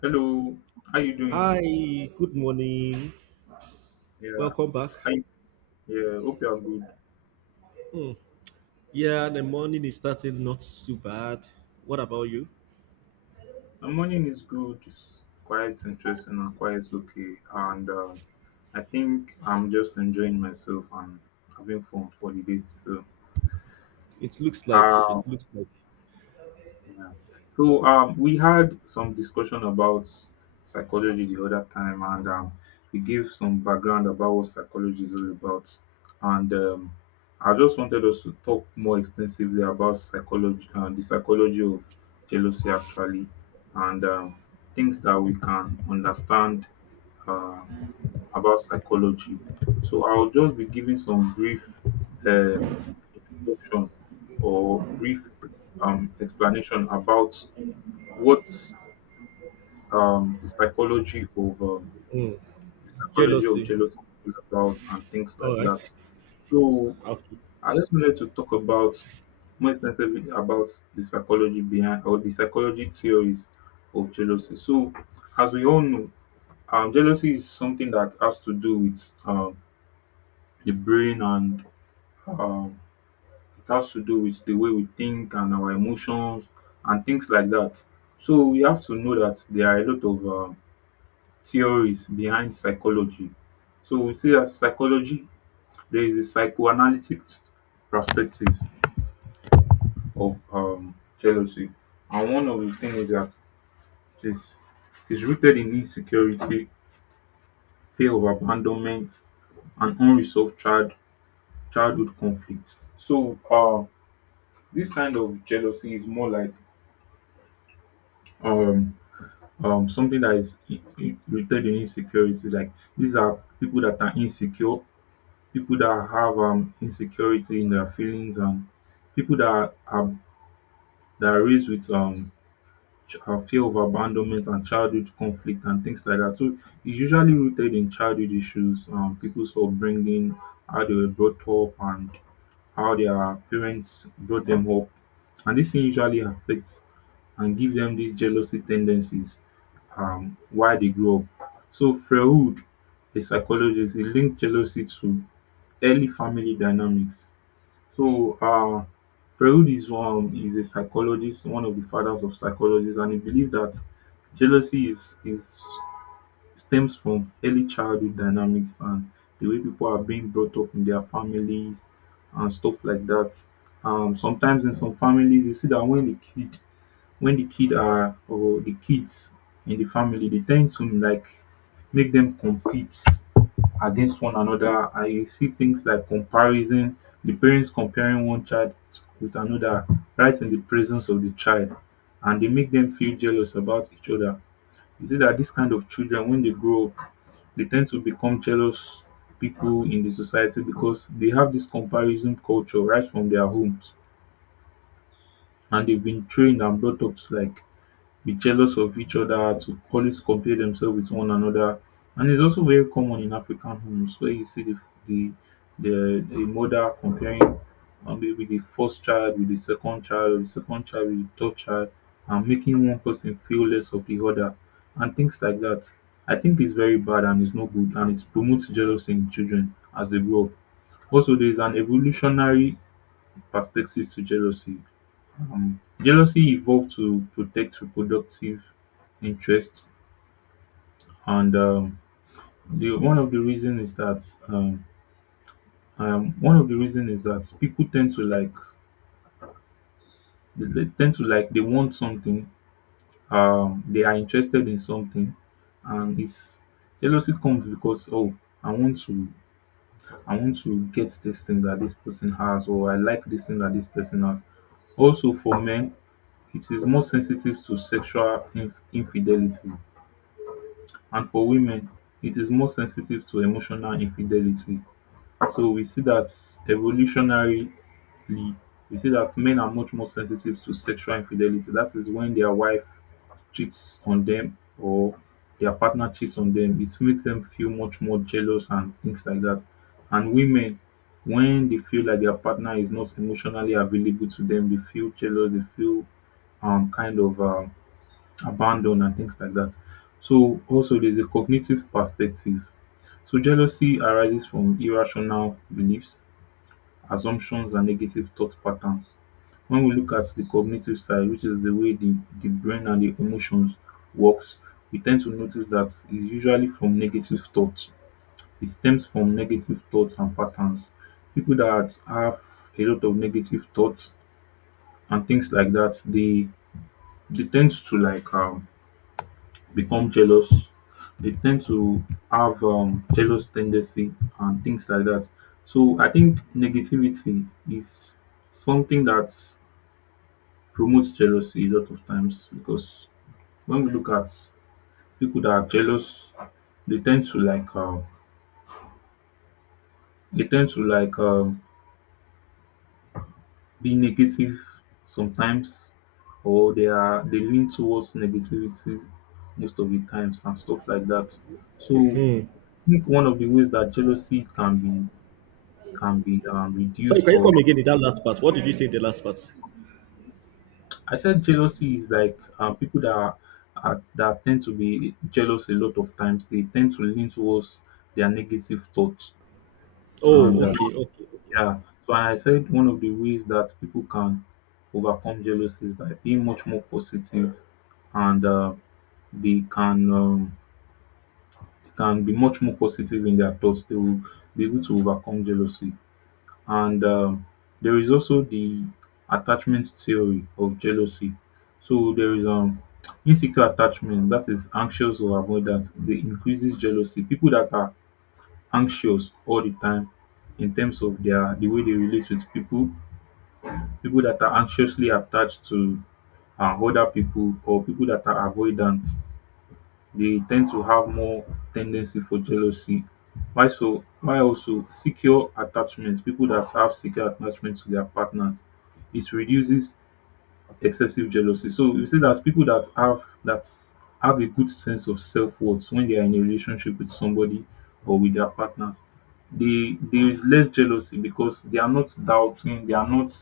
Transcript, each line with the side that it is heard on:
left: Hello, how you doing?
right: Hi, good morning.
left: Yeah,
right: Welcome back.
left: I yeah, hope you are good.
right: Hmm, Yeah, the morning is starting not too bad. What about you?
left: My morning is good. It's quite interesting and quite okay. And I think I'm just enjoying myself and having fun for the day. So, um,
right: It looks like
left: yeah. So we had some discussion about psychology the other time, and we gave some background about what psychology is all about. And I just wanted us to talk more extensively about psychology and the psychology of jealousy, actually, and things that we can understand. Uh, about psychology. So I'll just be giving some brief um, introduction or brief explanation about what um, the psychology of um,
right: hmm,
left: the psychology of
right: Jealousy.
left: jealousy is about and things like
right: All
left: that.
right: right.
left: So
right: Okay.
left: I just wanted to talk about more extensively about the psychology behind or the psychology theories of jealousy. So as we all know, jealousy is something that has to do with the brain and um, it has to do with the way we think and our emotions and things like that. So we have to know that there are a lot of theories behind psychology. So we see that psychology, there is a psychoanalytic perspective of jealousy, and one of the things is that it is rooted in insecurity, fear of abandonment, and unresolved childhood conflict. So this kind of jealousy is more like um, something that is rooted in insecurity. Like, these are people that are insecure. People that have insecurity in their feelings, and people that are raised with fear of abandonment and childhood conflict and things like that. So it's usually rooted in childhood issues, people's upbringing, how they were brought up and how their parents brought them up, and this thing usually affects and give them these jealousy tendencies while they grow up. So Freud, a psychologist, he linked jealousy to early family dynamics. So Freud is a psychologist, one of the fathers of psychology, and he believed that jealousy is stems from early childhood dynamics and the way people are being brought up in their families and stuff like that. Sometimes in some families, you see that when the kids in the family, they tend to like make them compete against one another, and you see things like comparison, the parents comparing one child with another right in the presence of the child, and they make them feel jealous about each other. You see that this kind of children, when they grow up, they tend to become jealous people in the society because they have this comparison culture right from their homes, and they've been trained and brought up to like be jealous of each other, to always compare themselves with one another. And its also very common in African homes where you see the the di mother comparing maybe the first child with the second child, or di second child with the third child, and making one person feel less of the other, and things like that. I think its very bad and its no good, and it promotes jealousy in children as they grow up. Also, there is an evolutionary perspective to jealousy. Jealousy evolved to protect reproductive interests, and the one of the reason is that one of the reason is that people tend to like they want something, they are interested in something, and it's jealousy comes because, oh, I want to I want to get this thing that this person has, or I like this thing that this person has. Also, for men, it is more sensitive to sexual infidelity. And for women, it is more sensitive to emotional infidelity. So we see that, evolutionarily, we see that men are much more sensitive to sexual infidelity. That is when their wife cheats on them or their partner cheats on them. It makes them feel much more jealous and things like that. And women, when they feel like their partner is not emotionally available to them, they feel jealous, they feel kind of abandon and things like that. So also there's a cognitive perspective. So jealousy arises from irrational beliefs, assumptions, and negative thought patterns. When we look at the cognitive side, which is the way the brain and the emotions works, we tend to notice that it's usually from negative thoughts. It stems from negative thoughts and patterns. People that have a lot of negative thoughts and things like that, they tend to like become jealous. They tend to have jealous tendency and things like that. So I think negativity is something that promotes jealousy a lot of times, because when we look at people that are jealous, they tend to like they tend to like um, be negative sometimes, or they lean towards negativity most of the times and stuff like that. So
right: Hmm.
left: I think one of the ways that jealousy can be
right: Sorry,
left: reduced
right: can you
left: or.
right: come again in that last part? What did you say in the last part?
left: I said jealousy is like people that are that tend to be jealous a lot of times. They tend to lean towards their negative thoughts. And
right: Oh, okay, okay, okay.
left: yeah, so I said one of the ways that people can overcome jealousy is by being much more positive. And they can um, they can be much more positive in their thoughts, they will be able to overcome jealousy. And there is also the attachment theory of jealousy. So there is insecure attachment, that is anxious or avoidant. They increases jealousy. People that are anxious all the time in terms of the way they relate with people, people that are anxiously attached to other people, or people that are avoidant, they tend to have more tendency for jealousy. Why so? Why also secure attachments? People that have secure attachment to their partners, it reduces excessive jealousy. So you see that people that have a good sense of self worth, when they are in a relationship with somebody or with their partners, they there is less jealousy, because they are not doubting, they are not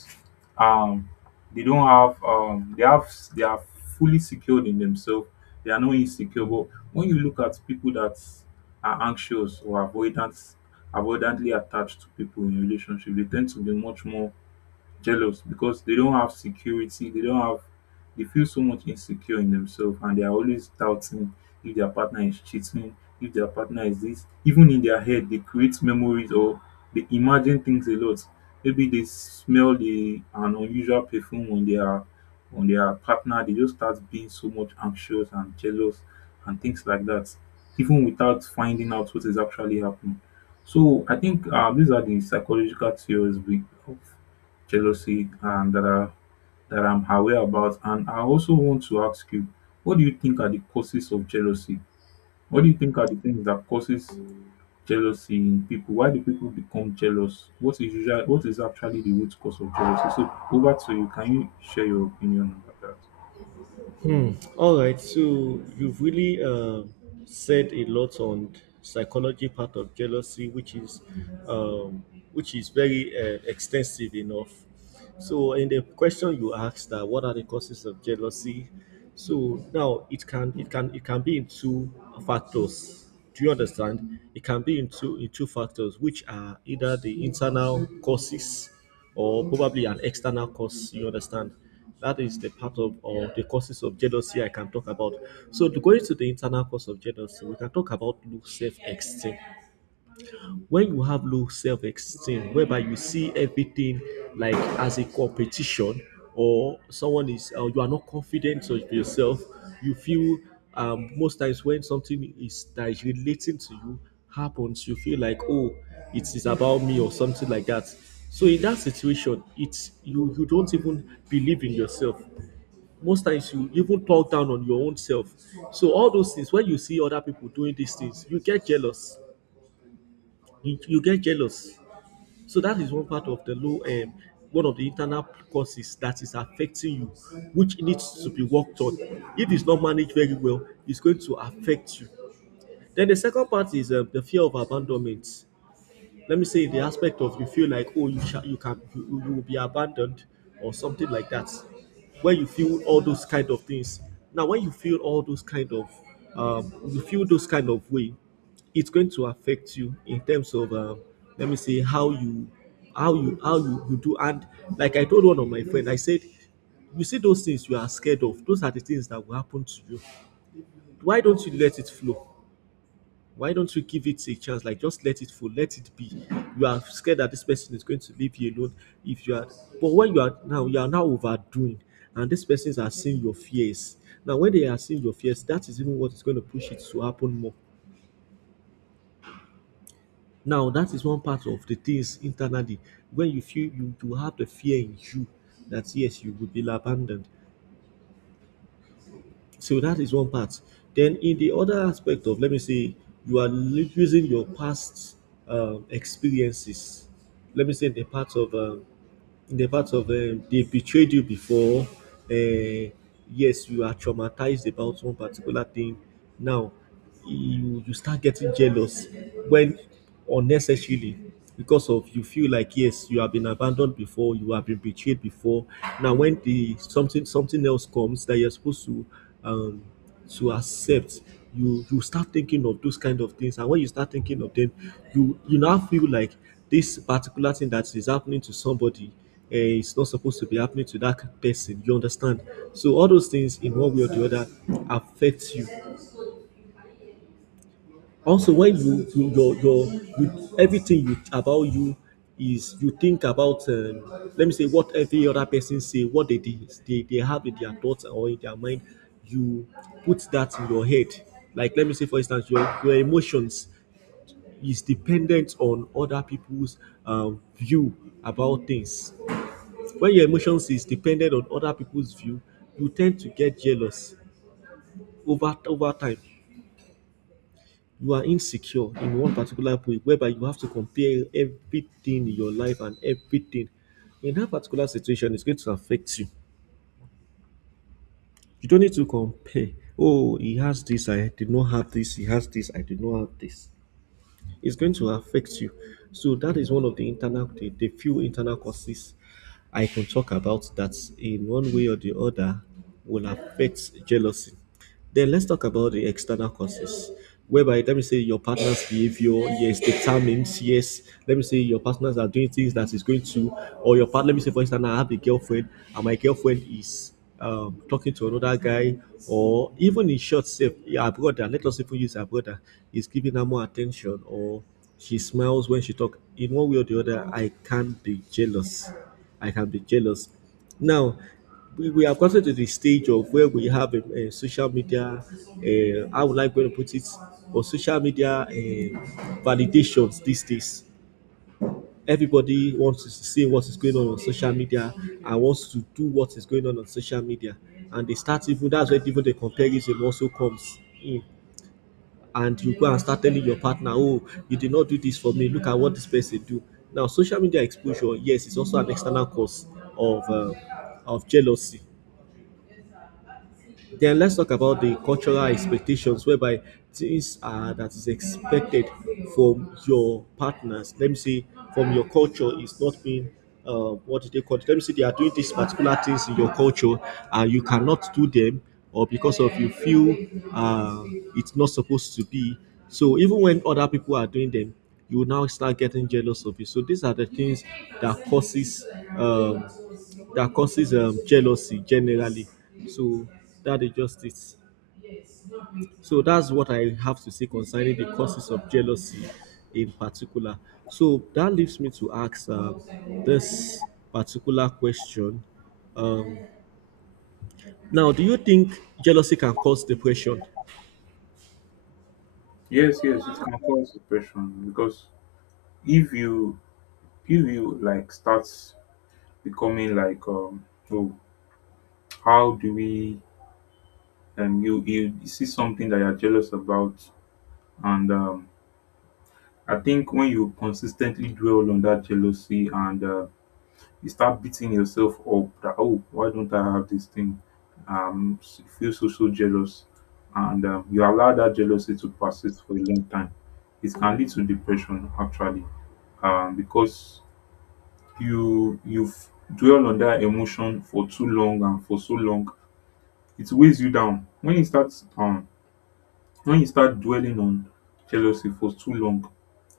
left: um they don't have they have they are fully secured in themselves, they are not insecure. But when you look at people that are anxious or avoidantly attached to people in relationship, they tend to be much more jealous, because they don't have security, they don't have they feel so much insecure in themselves, and they are always doubting, if their partner is cheating, if their partner is this, even in their head they create memories, or they imagine things a lot. Maybe they smell the an unusual perfume on their partner, they just start being so much anxious and jealous and things like that, even without finding out what is actually happening. So I think these are the psychological theories of jealousy and that are that I'm aware about. And I also want to ask you, what do you think are the causes of jealousy? What do you think are the things that causes jealousy in people? Why do people become jealous? What is actually the root cause of jealousy? So over to you. Can you share your opinion about that?
right: All right, so you've really said a lot on psychology part of jealousy, um, which is very extensive enough. So in the question you asked, that what are the causes of jealousy? So now it can be in two factors. Do you understand? It can be in two factors, which are either the internal causes or probably an external cause, you understand? That is the part of, or the causes of jealousy I can talk about. So going to go into the internal cause of jealousy, we can talk about low self-esteem. When you have low self-esteem, whereby you see everything like as a competition, or someone is you are not confident of yourself, you feel, most times when something is that is relating to you happens, you feel like, oh, it is about me, or something like that. So in that situation, it's you you don't even believe in yourself. Most times you even talk down on your own self. So all those things, when you see other people doing these things, you get jealous. You get jealous. So that is one part of one of the internal causes that is affecting you, which needs to be worked on. If it's not managed very well, it's going to affect you. Then the second part is the fear of abandonment. Let me say the aspect of, you feel like, oh, you you can, you will be abandoned, or something like that. When you feel all those kind of things, now when you feel all those kind of, you feel those kind of way, it's going to affect you in terms of, let me say, how you do. And like I told one of my friend, I said, you see those things you are scared of, those are the things that will happen to you. Why don't you let it flow? Why don't you give it a chance? Like, just let it flow, let it be. You are scared that this person is going to leave you alone. If you are but when you are, now you are now overdoing, and these persons are seeing your fears. Now when they are seeing your fears, that is even what is going to push it to happen more. Now that is one part of the things internally, when you feel you have the fear in you that yes, you will be abandoned. So that is one part. Then in the other aspect of, let me say, you are using your past experiences. Let me say the part of, in the part of, they betrayed you before. Uh, yes, you are traumatized about one particular thing. Now, you start getting jealous when, unnecessarily, because, of you feel like, yes, you have been abandoned before, you have been betrayed before. Now when the something, something else comes that you're supposed to, um to accept, you start thinking of those kind of things. And when you start thinking of them, you now feel like, this particular thing that is happening to somebody, is not supposed to be happening to that person, you understand? So all those things in one way or the other affect you. Also, when you your you, everything you about you is, you think about, let me say, what every other person say, what they did, they have in their thoughts or in their mind, you put that in your head. Like, let me say, for instance, your emotions is dependent on other people's, view about things. When your emotions is dependent on other people's view, you tend to get jealous over time. You are insecure in one particular way, whereby you have to compare everything in your life. And everything in that particular situation, it's going to affect you. You don't need to compare, oh, he has this, I did not have this, he has this, I did not have this. It's going to affect you. So that is one of the internal, the few internal causes I can talk about, that in one way or the other will affect jealousy. Then let's talk about the external causes, whereby, let me say, your partner's behavior, yes, determines, yes, let me say, your partners are doing things that is going to, or your partner, let me say for instance, I have a girlfriend, and my girlfriend is, talking to another guy, or even in short, say, yeah, her brother, let us even use her brother, is giving her more attention, or she smiles when she talk. In one way or the other, I can be jealous. I can be jealous. Now, we have gotten to the stage of where we have a social media, I would like to put it, or social media validations these days. Everybody wants to see what is going on social media, and wants to do what is going on social media. And they start, even that's where even the comparison also comes in, and you go and start telling your partner, oh, you did not do this for me, look at what this person do. Now, social media exposure, yes, is also an external cause of, of jealousy. Then let's talk about the cultural expectations, whereby things that is expected from your partners. Let me see, from your culture, is not being, what do they call it? Let me see, they are doing these particular things in your culture, and you cannot do them, or because of, you feel, uh, it's not supposed to be. So even when other people are doing them, you will now start getting jealous of it. So these are the things that um, causes jealousy generally. So that is just it. So that's what I have to say concerning the causes of jealousy in particular. So that leaves me to ask, this particular question. Um, Now, do you think jealousy can cause depression?
left: Yes, yes, it can cause depression, because if you like start becoming like oh how do we you see something that you're jealous about. And I think when you consistently dwell on that jealousy, and you start beating yourself up that, oh, why don't I have this thing? S- you feel so, so jealous. And you allow that jealousy to persist for a long time. It can lead to depression, actually, because you you've dwell on that emotion for too long, and for so long, it weighs you down. When you start dwelling on jealousy for too long,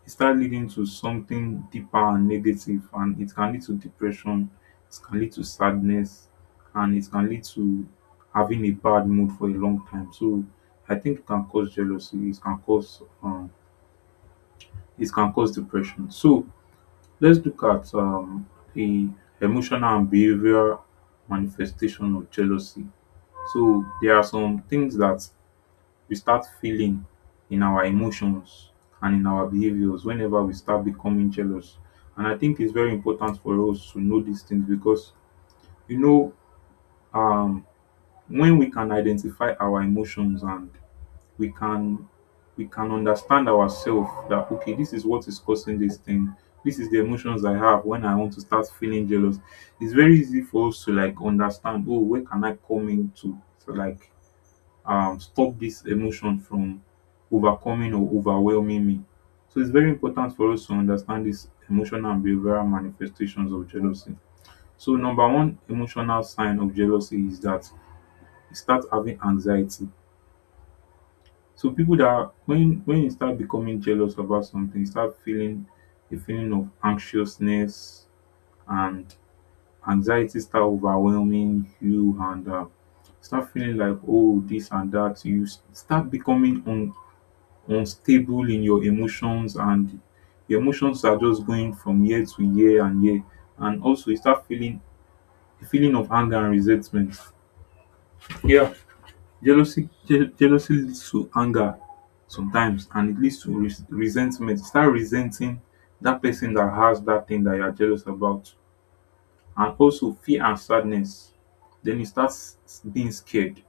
left: it start leading to something deeper and negative, and it can lead to depression, it can lead to sadness, and it can lead to having a bad mood for a long time. So I think it can cause jealousy, it can cause depression. So let's look at the emotional and behavioral manifestation of jealousy. So there are some things that we start feeling in our emotions and in our behaviors whenever we start becoming jealous. And I think it's very important for us to know these things because, you know, um, when we can identify our emotions, and we can understand ourselves that, okay, this is what is causing this thing. This is the emotions I have when I want to start feeling jealous. It's very easy for us to like understand. Oh, where can I come into to like stop this emotion from overcoming or overwhelming me. So it's very important for us to understand these emotional and behavioral manifestations of jealousy. So number one emotional sign of jealousy is that you start having anxiety. So when you start becoming jealous about something, you start feeling a feeling of anxiousness and anxiety start overwhelming you, and start feeling like, oh, this and that. You start becoming unstable in your emotions, and your emotions are just going from year to year and year. And also you start feeling a feeling of anger and resentment. Yeah. Jealousy, jealousy leads to anger sometimes, and it leads to resentment. You start resenting that person that has that thing that you're jealous about. And also fear and sadness. Then you start being scared. You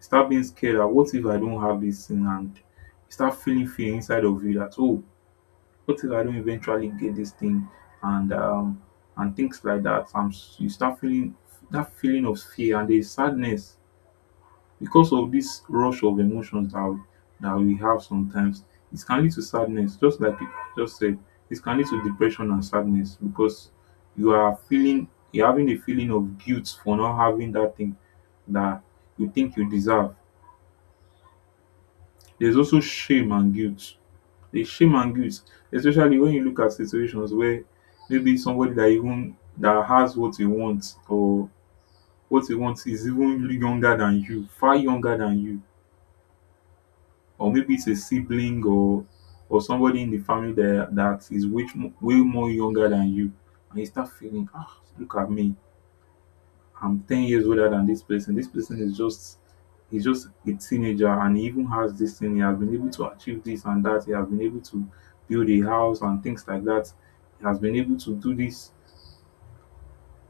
left: start being scared that what if I don't have this thing, and you start feeling fear inside of you that, oh, what if I don't eventually get this thing and um and things like that? And you start feeling that feeling of fear, and there's sadness because of this rush of emotions that we have sometimes. It can lead to sadness, just like you just said. It can lead to depression and sadness because you are feeling, you're having a feeling of guilt for not having that thing that you think you deserve. There's also shame and guilt. The shame and guilt, especially when you look at situations where maybe somebody that even that has what you want, or what you want is even younger than you, far younger than you, or maybe it's a sibling, or somebody in the family that is way way more younger than you, and you start feeling, ah, look at me, I'm 10 years older than this person. This person is just, he's just a teenager, and he even has this thing. He has been able to achieve this and that. He has been able to build a house and things like that. He has been able to do this,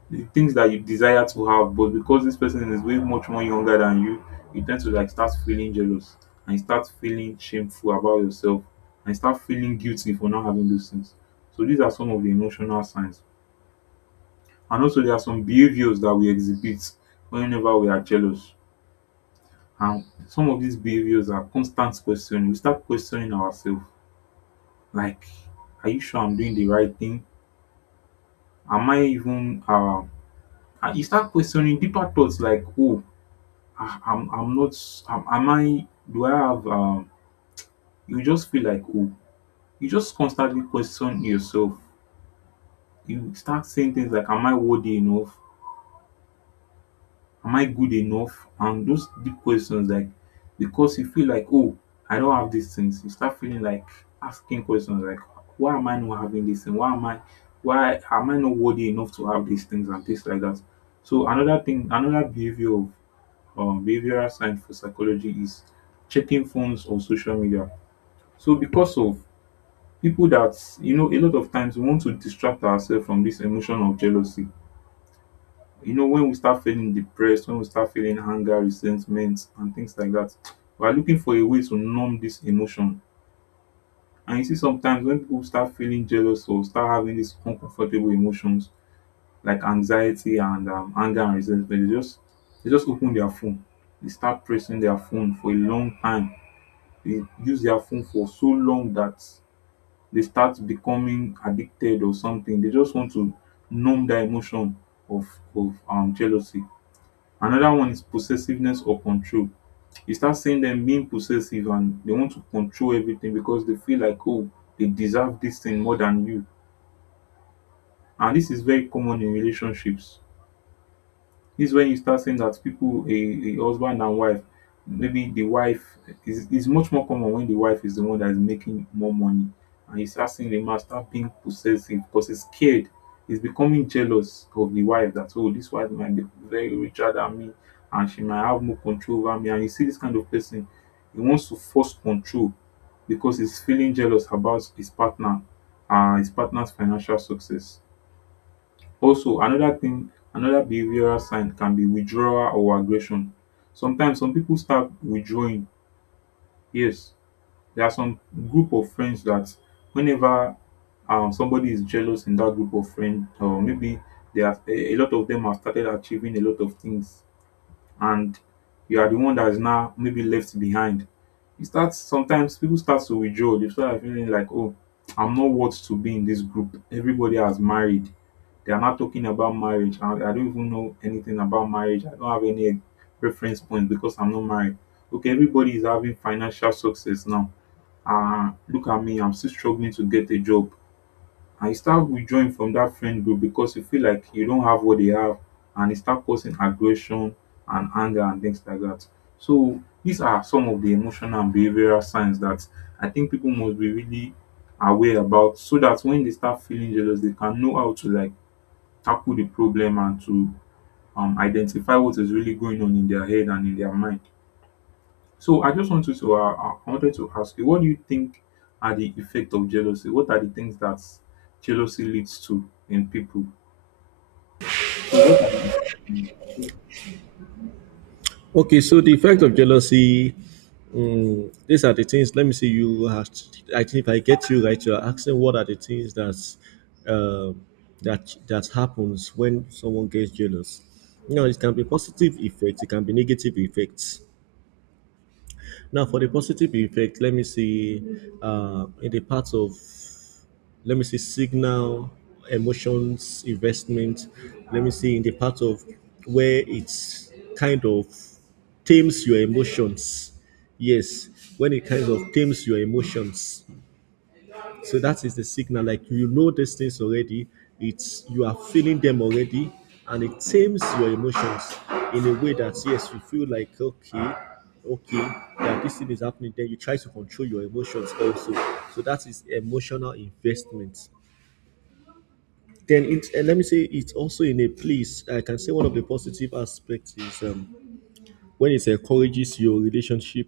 left: the things that you desire to have, but because this person is way much more younger than you, you tend to like start feeling jealous, and you start feeling shameful about yourself, and you start feeling guilty for not having those things. So these are some of the emotional signs. And also there are some behaviors that we exhibit whenever we are jealous. And some of these behaviors are constant questioning. We start questioning ourselves. Like, are you sure I'm doing the right thing? Am I even and you start questioning deeper thoughts like, oh, I'm not, am, am I, do I have you just feel like, oh, you just constantly question yourself. You start saying things like, am I worthy enough? Am I good enough? And those deep questions like, because you feel like, oh, I don't have these things, you start feeling like asking questions like, why am I not having this thing? Why am I, why am I not worthy enough to have these things and things like that? So another thing, another behavior of behavioral science for psychology is checking phones or social media. So because of people that, you know, a lot of times we want to distract ourselves from this emotion of jealousy, you know, when we start feeling depressed, when we start feeling anger, resentment, and things like that, we are looking for a way to numb this emotion. And you see, sometimes when people start feeling jealous or start having these uncomfortable emotions like anxiety and anger and resentment, they just, they just open their phone. They start pressing their phone for a long time. They use their phone for so long that they start becoming addicted or something. They just want to numb that emotion of jealousy. Another one is possessiveness or control. You start seeing them being possessive, and they want to control everything because they feel like, oh, they deserve this thing more than you. And this is very common in relationships. This is when you start saying that people, a husband and wife, maybe the wife is much more common when the wife is the one that is making more money, and you start seeing the man start being possessive because he's scared. He's becoming jealous of the wife that, oh, this wife might be very richer than me, and she might have more control over me. And you see this kind of person, he wants to force control because he's feeling jealous about his partner, his partner's financial success. Also, another thing, another behavioral sign can be withdrawal or aggression. Sometimes some people start withdrawing. Yes, there are some group of friends that whenever somebody is jealous in that group of friends, or maybe they have a lot of them have started achieving a lot of things, and you are the one that is now maybe left behind. You start, sometimes people start to withdraw. They start feeling like, oh, I'm not worth to be in this group. Everybody has married. They are not talking about marriage. I don't even know anything about marriage. I don't have any reference point because I'm not married. Okay, everybody is having financial success now. Ah, look at me, I'm still struggling to get a job. And you start withdrawing from that friend group because you feel like you don't have what they have, and it start causing aggression and anger and things like that. So these are some of the emotional and behavioral signs that I think people must be really aware about, so that when they start feeling jealous, they can know how to like tackle the problem and to identify what is really going on in their head and in their mind. So I just wanted to I wanted to ask you, what do you think are the effect of jealousy? What are the things that jealousy leads to in people? So what are the—
right: Okay, so the effect of jealousy, these are the things. Let me see. You have. I think if I get you right, you are asking what are the things uh, that that happens when someone gets jealous. You know, it can be positive effects, it can be negative effects. Now, for the positive effect, let me see, in the part of, let me see, signal, emotions, investment. Let me see, in the part of where it's kind of tames your emotions. Yes, when it kind of tames your emotions, so that is the signal. Like, you know these things already. It's, you are feeling them already, and it tames your emotions in a way that, yes, you feel like, okay, okay, that this thing is happening. Then you try to control your emotions also. So that is emotional investment. Then it, and let me say it's also in a place. I can say one of the positive aspects is, when it encourages your relationship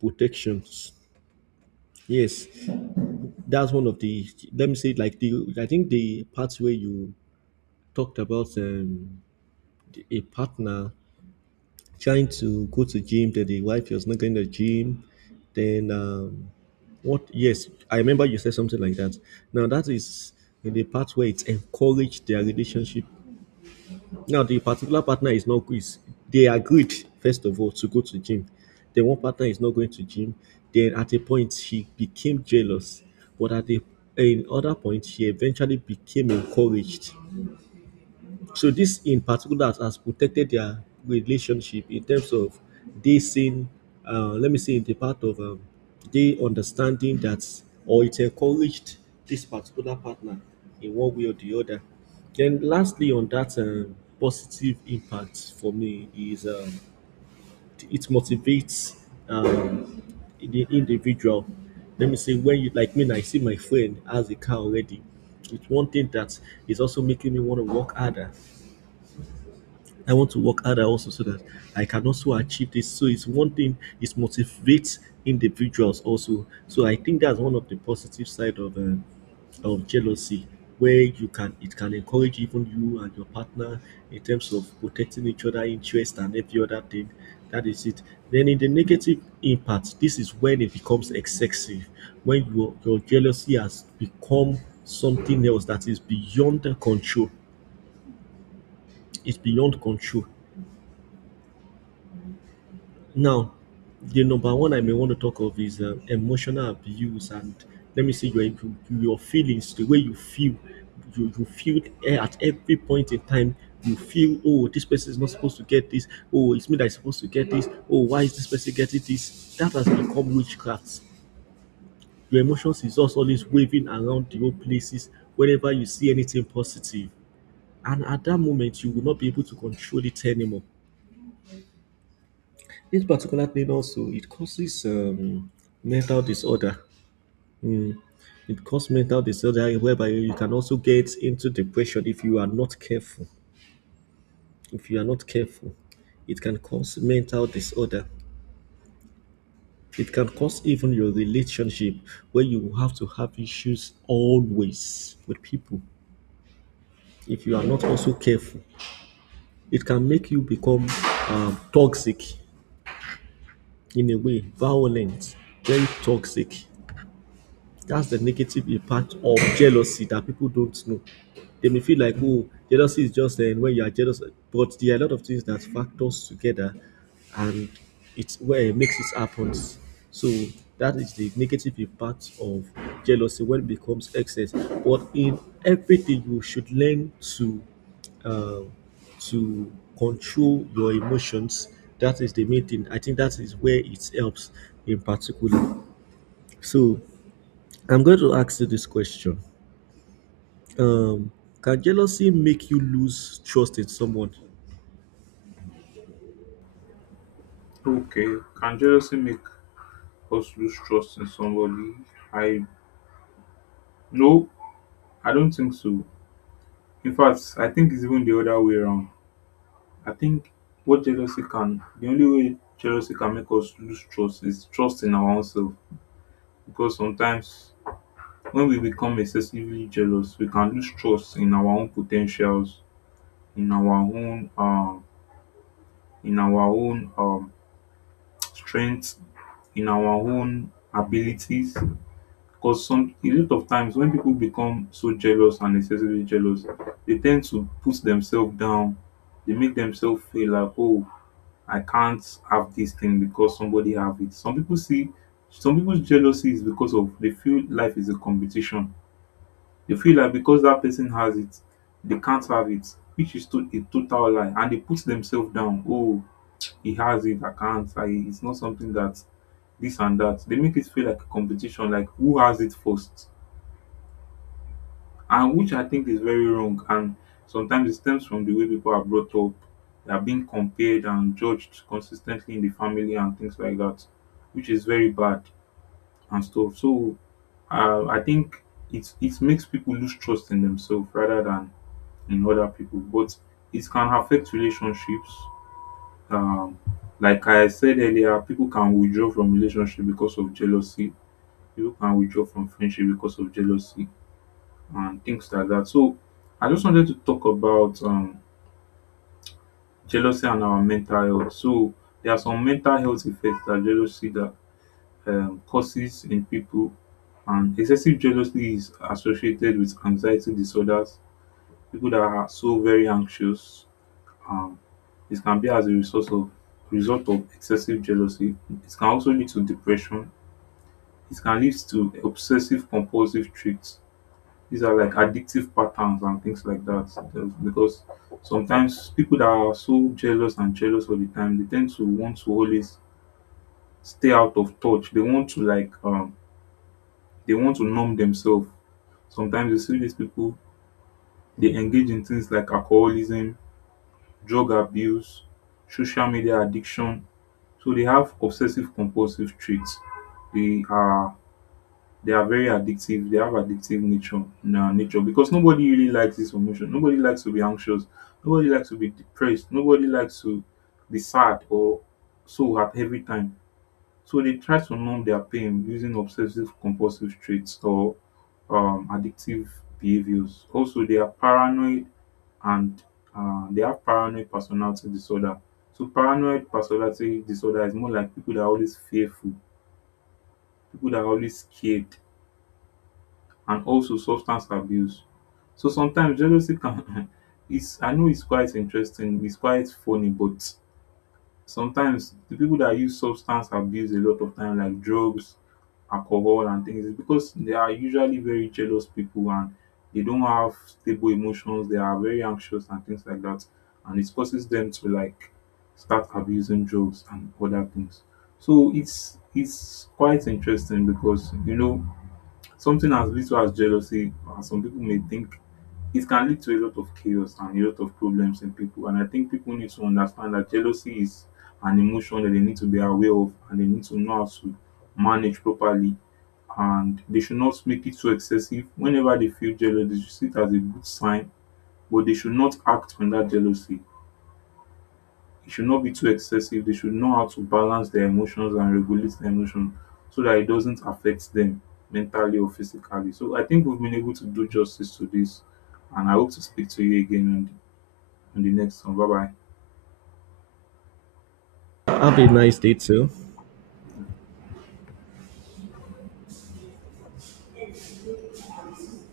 right: protections. Yes, that's one of the, let me say, like the, I think the part where you talked about, a partner trying to go to gym, that the wife was not going to gym. Then what? Yes, I remember you said something like that. Now that is in the part where it encouraged their relationship. Now the particular partner is not is, they agreed first of all to go to gym. Then one partner is not going to gym. Then at a point she became jealous, but at the, in other point, she eventually became encouraged. So this in particular has protected their relationship in terms of they seeing, let me say, in the part of, they understanding that, or it encouraged this particular partner in one way or the other. Then lastly, on that, positive impact for me is, it motivates, um, the individual. Let me say, when you, like me, I see my friend has a car already. It's one thing that is also making me want to work harder. I want to work harder also, so that I can also achieve this. So it's one thing, it motivates individuals also. So I think that's one of the positive side of, of jealousy, where you can, it can encourage even you and your partner in terms of protecting each other interest and every other thing. That is it. Then in the negative impact, this is when it becomes excessive, when your jealousy has become something else that is beyond the control. It's beyond control. Now, the number one I may want to talk of is, emotional abuse, and let me say your, feelings, the way you feel, you feel, eh, at every point in time. You feel, oh, this person is not supposed to get this. Oh, it's me that's supposed to get this. Oh, why is this person getting this? That has become witchcraft. Your emotions is just always waving around the old places whenever you see anything positive, and at that moment you will not be able to control it anymore. This particular thing also, it causes, mental disorder. Mm. It causes mental disorder, whereby you can also get into depression if you are not careful. If you are not careful, it can cause mental disorder. It can cause even your relationship, where you have to have issues always with people, if you are not also careful. It can make you become, toxic, in a way, violent, very toxic. That's the negative impact of jealousy that people don't know. They may feel like, oh, jealousy is just, when you are jealous, but there are a lot of things that factors together, and it's where it makes it happen. So that is the negative impact of jealousy when it becomes excess. But in everything, you should learn to, uh, to control your emotions. That is the main thing. I think that is where it helps in particular. So I'm going to ask you this question. Can jealousy make you lose trust in someone?
left: Okay, can jealousy make us lose trust in somebody? I, no, I don't think so. In fact, I think it's even the other way around. I think what jealousy can, the only way jealousy can make us lose trust is trust in our own self, because sometimes when we become excessively jealous, we can lose trust in our own potentials, in our own uh, in our own strength, in our own abilities, because some, a lot of times when people become so jealous and excessively jealous, they tend to put themselves down. They make themselves feel like, oh, I can't have this thing because somebody have it. Some people see, some people's jealousy is because of, they feel life is a competition. They feel like because that person has it, they can't have it, which is to, a total lie, and they put themselves down. Oh, he has it, I can't. I it's not something that this and that. They make it feel like a competition, like who has it first, and which I think is very wrong. And sometimes it stems from the way people are brought up. They are being compared and judged consistently in the family and things like that, which is very bad and stuff. So I think it, it makes people lose trust in themselves rather than in other people, but it can affect relationships. Um, like I said earlier, people can withdraw from relationship because of jealousy. People can withdraw from friendship because of jealousy and things like that. So I just wanted to talk about jealousy and our mental health. So there are some mental health effects that jealousy, that causes in people, and excessive jealousy is associated with anxiety disorders. People that are so very anxious, um it can be as a result of, result of excessive jealousy. It can also lead to depression. It can lead to obsessive compulsive traits. These are like addictive patterns and things like that. Because sometimes people that are so jealous and jealous all the time, they tend to want to always stay out of touch. They want to like they want to numb themselves. Sometimes you see these people, they engage in things like alcoholism, drug abuse, social media addiction. So they have obsessive compulsive traits. They are, they are very addictive. They have addictive nature, na nature, because nobody really likes this emotion. Nobody likes to be anxious. Nobody likes to be depressed. Nobody likes to be sad or so at every time. So they try to numb their pain using obsessive compulsive traits or addictive behaviors. Also, they are paranoid and they have paranoid personality disorder. So, paranoid personality disorder is more like people that are always fearful, people that are always scared, and also substance abuse. So sometimes jealousy can. It's, I know it's quite interesting. It's quite funny, but sometimes the people that use substance abuse a lot of time, like drugs, alcohol and things, is because they are usually very jealous people, and they don't have stable emotions. They are very anxious and things like that. And it causes them to like start abusing drugs and other things. So it's quite interesting because, you know, something as little as jealousy, as some people may think, it can lead to a lot of chaos and a lot of problems in people. And I think people need to understand that jealousy is an emotion that they need to be aware of, and they need to know how to manage properly. And they should not make it so excessive. Whenever they feel jealous, they should see it as a good sign, but they should not act on that jealousy. It should not be too excessive. They should know how to balance their emotions and regulate their emotions so that it doesn't affect them mentally or physically. So I think we've been able to do justice to this, and I hope to speak to you again on, in the next one. Bye bye.
right: Have a nice day, too.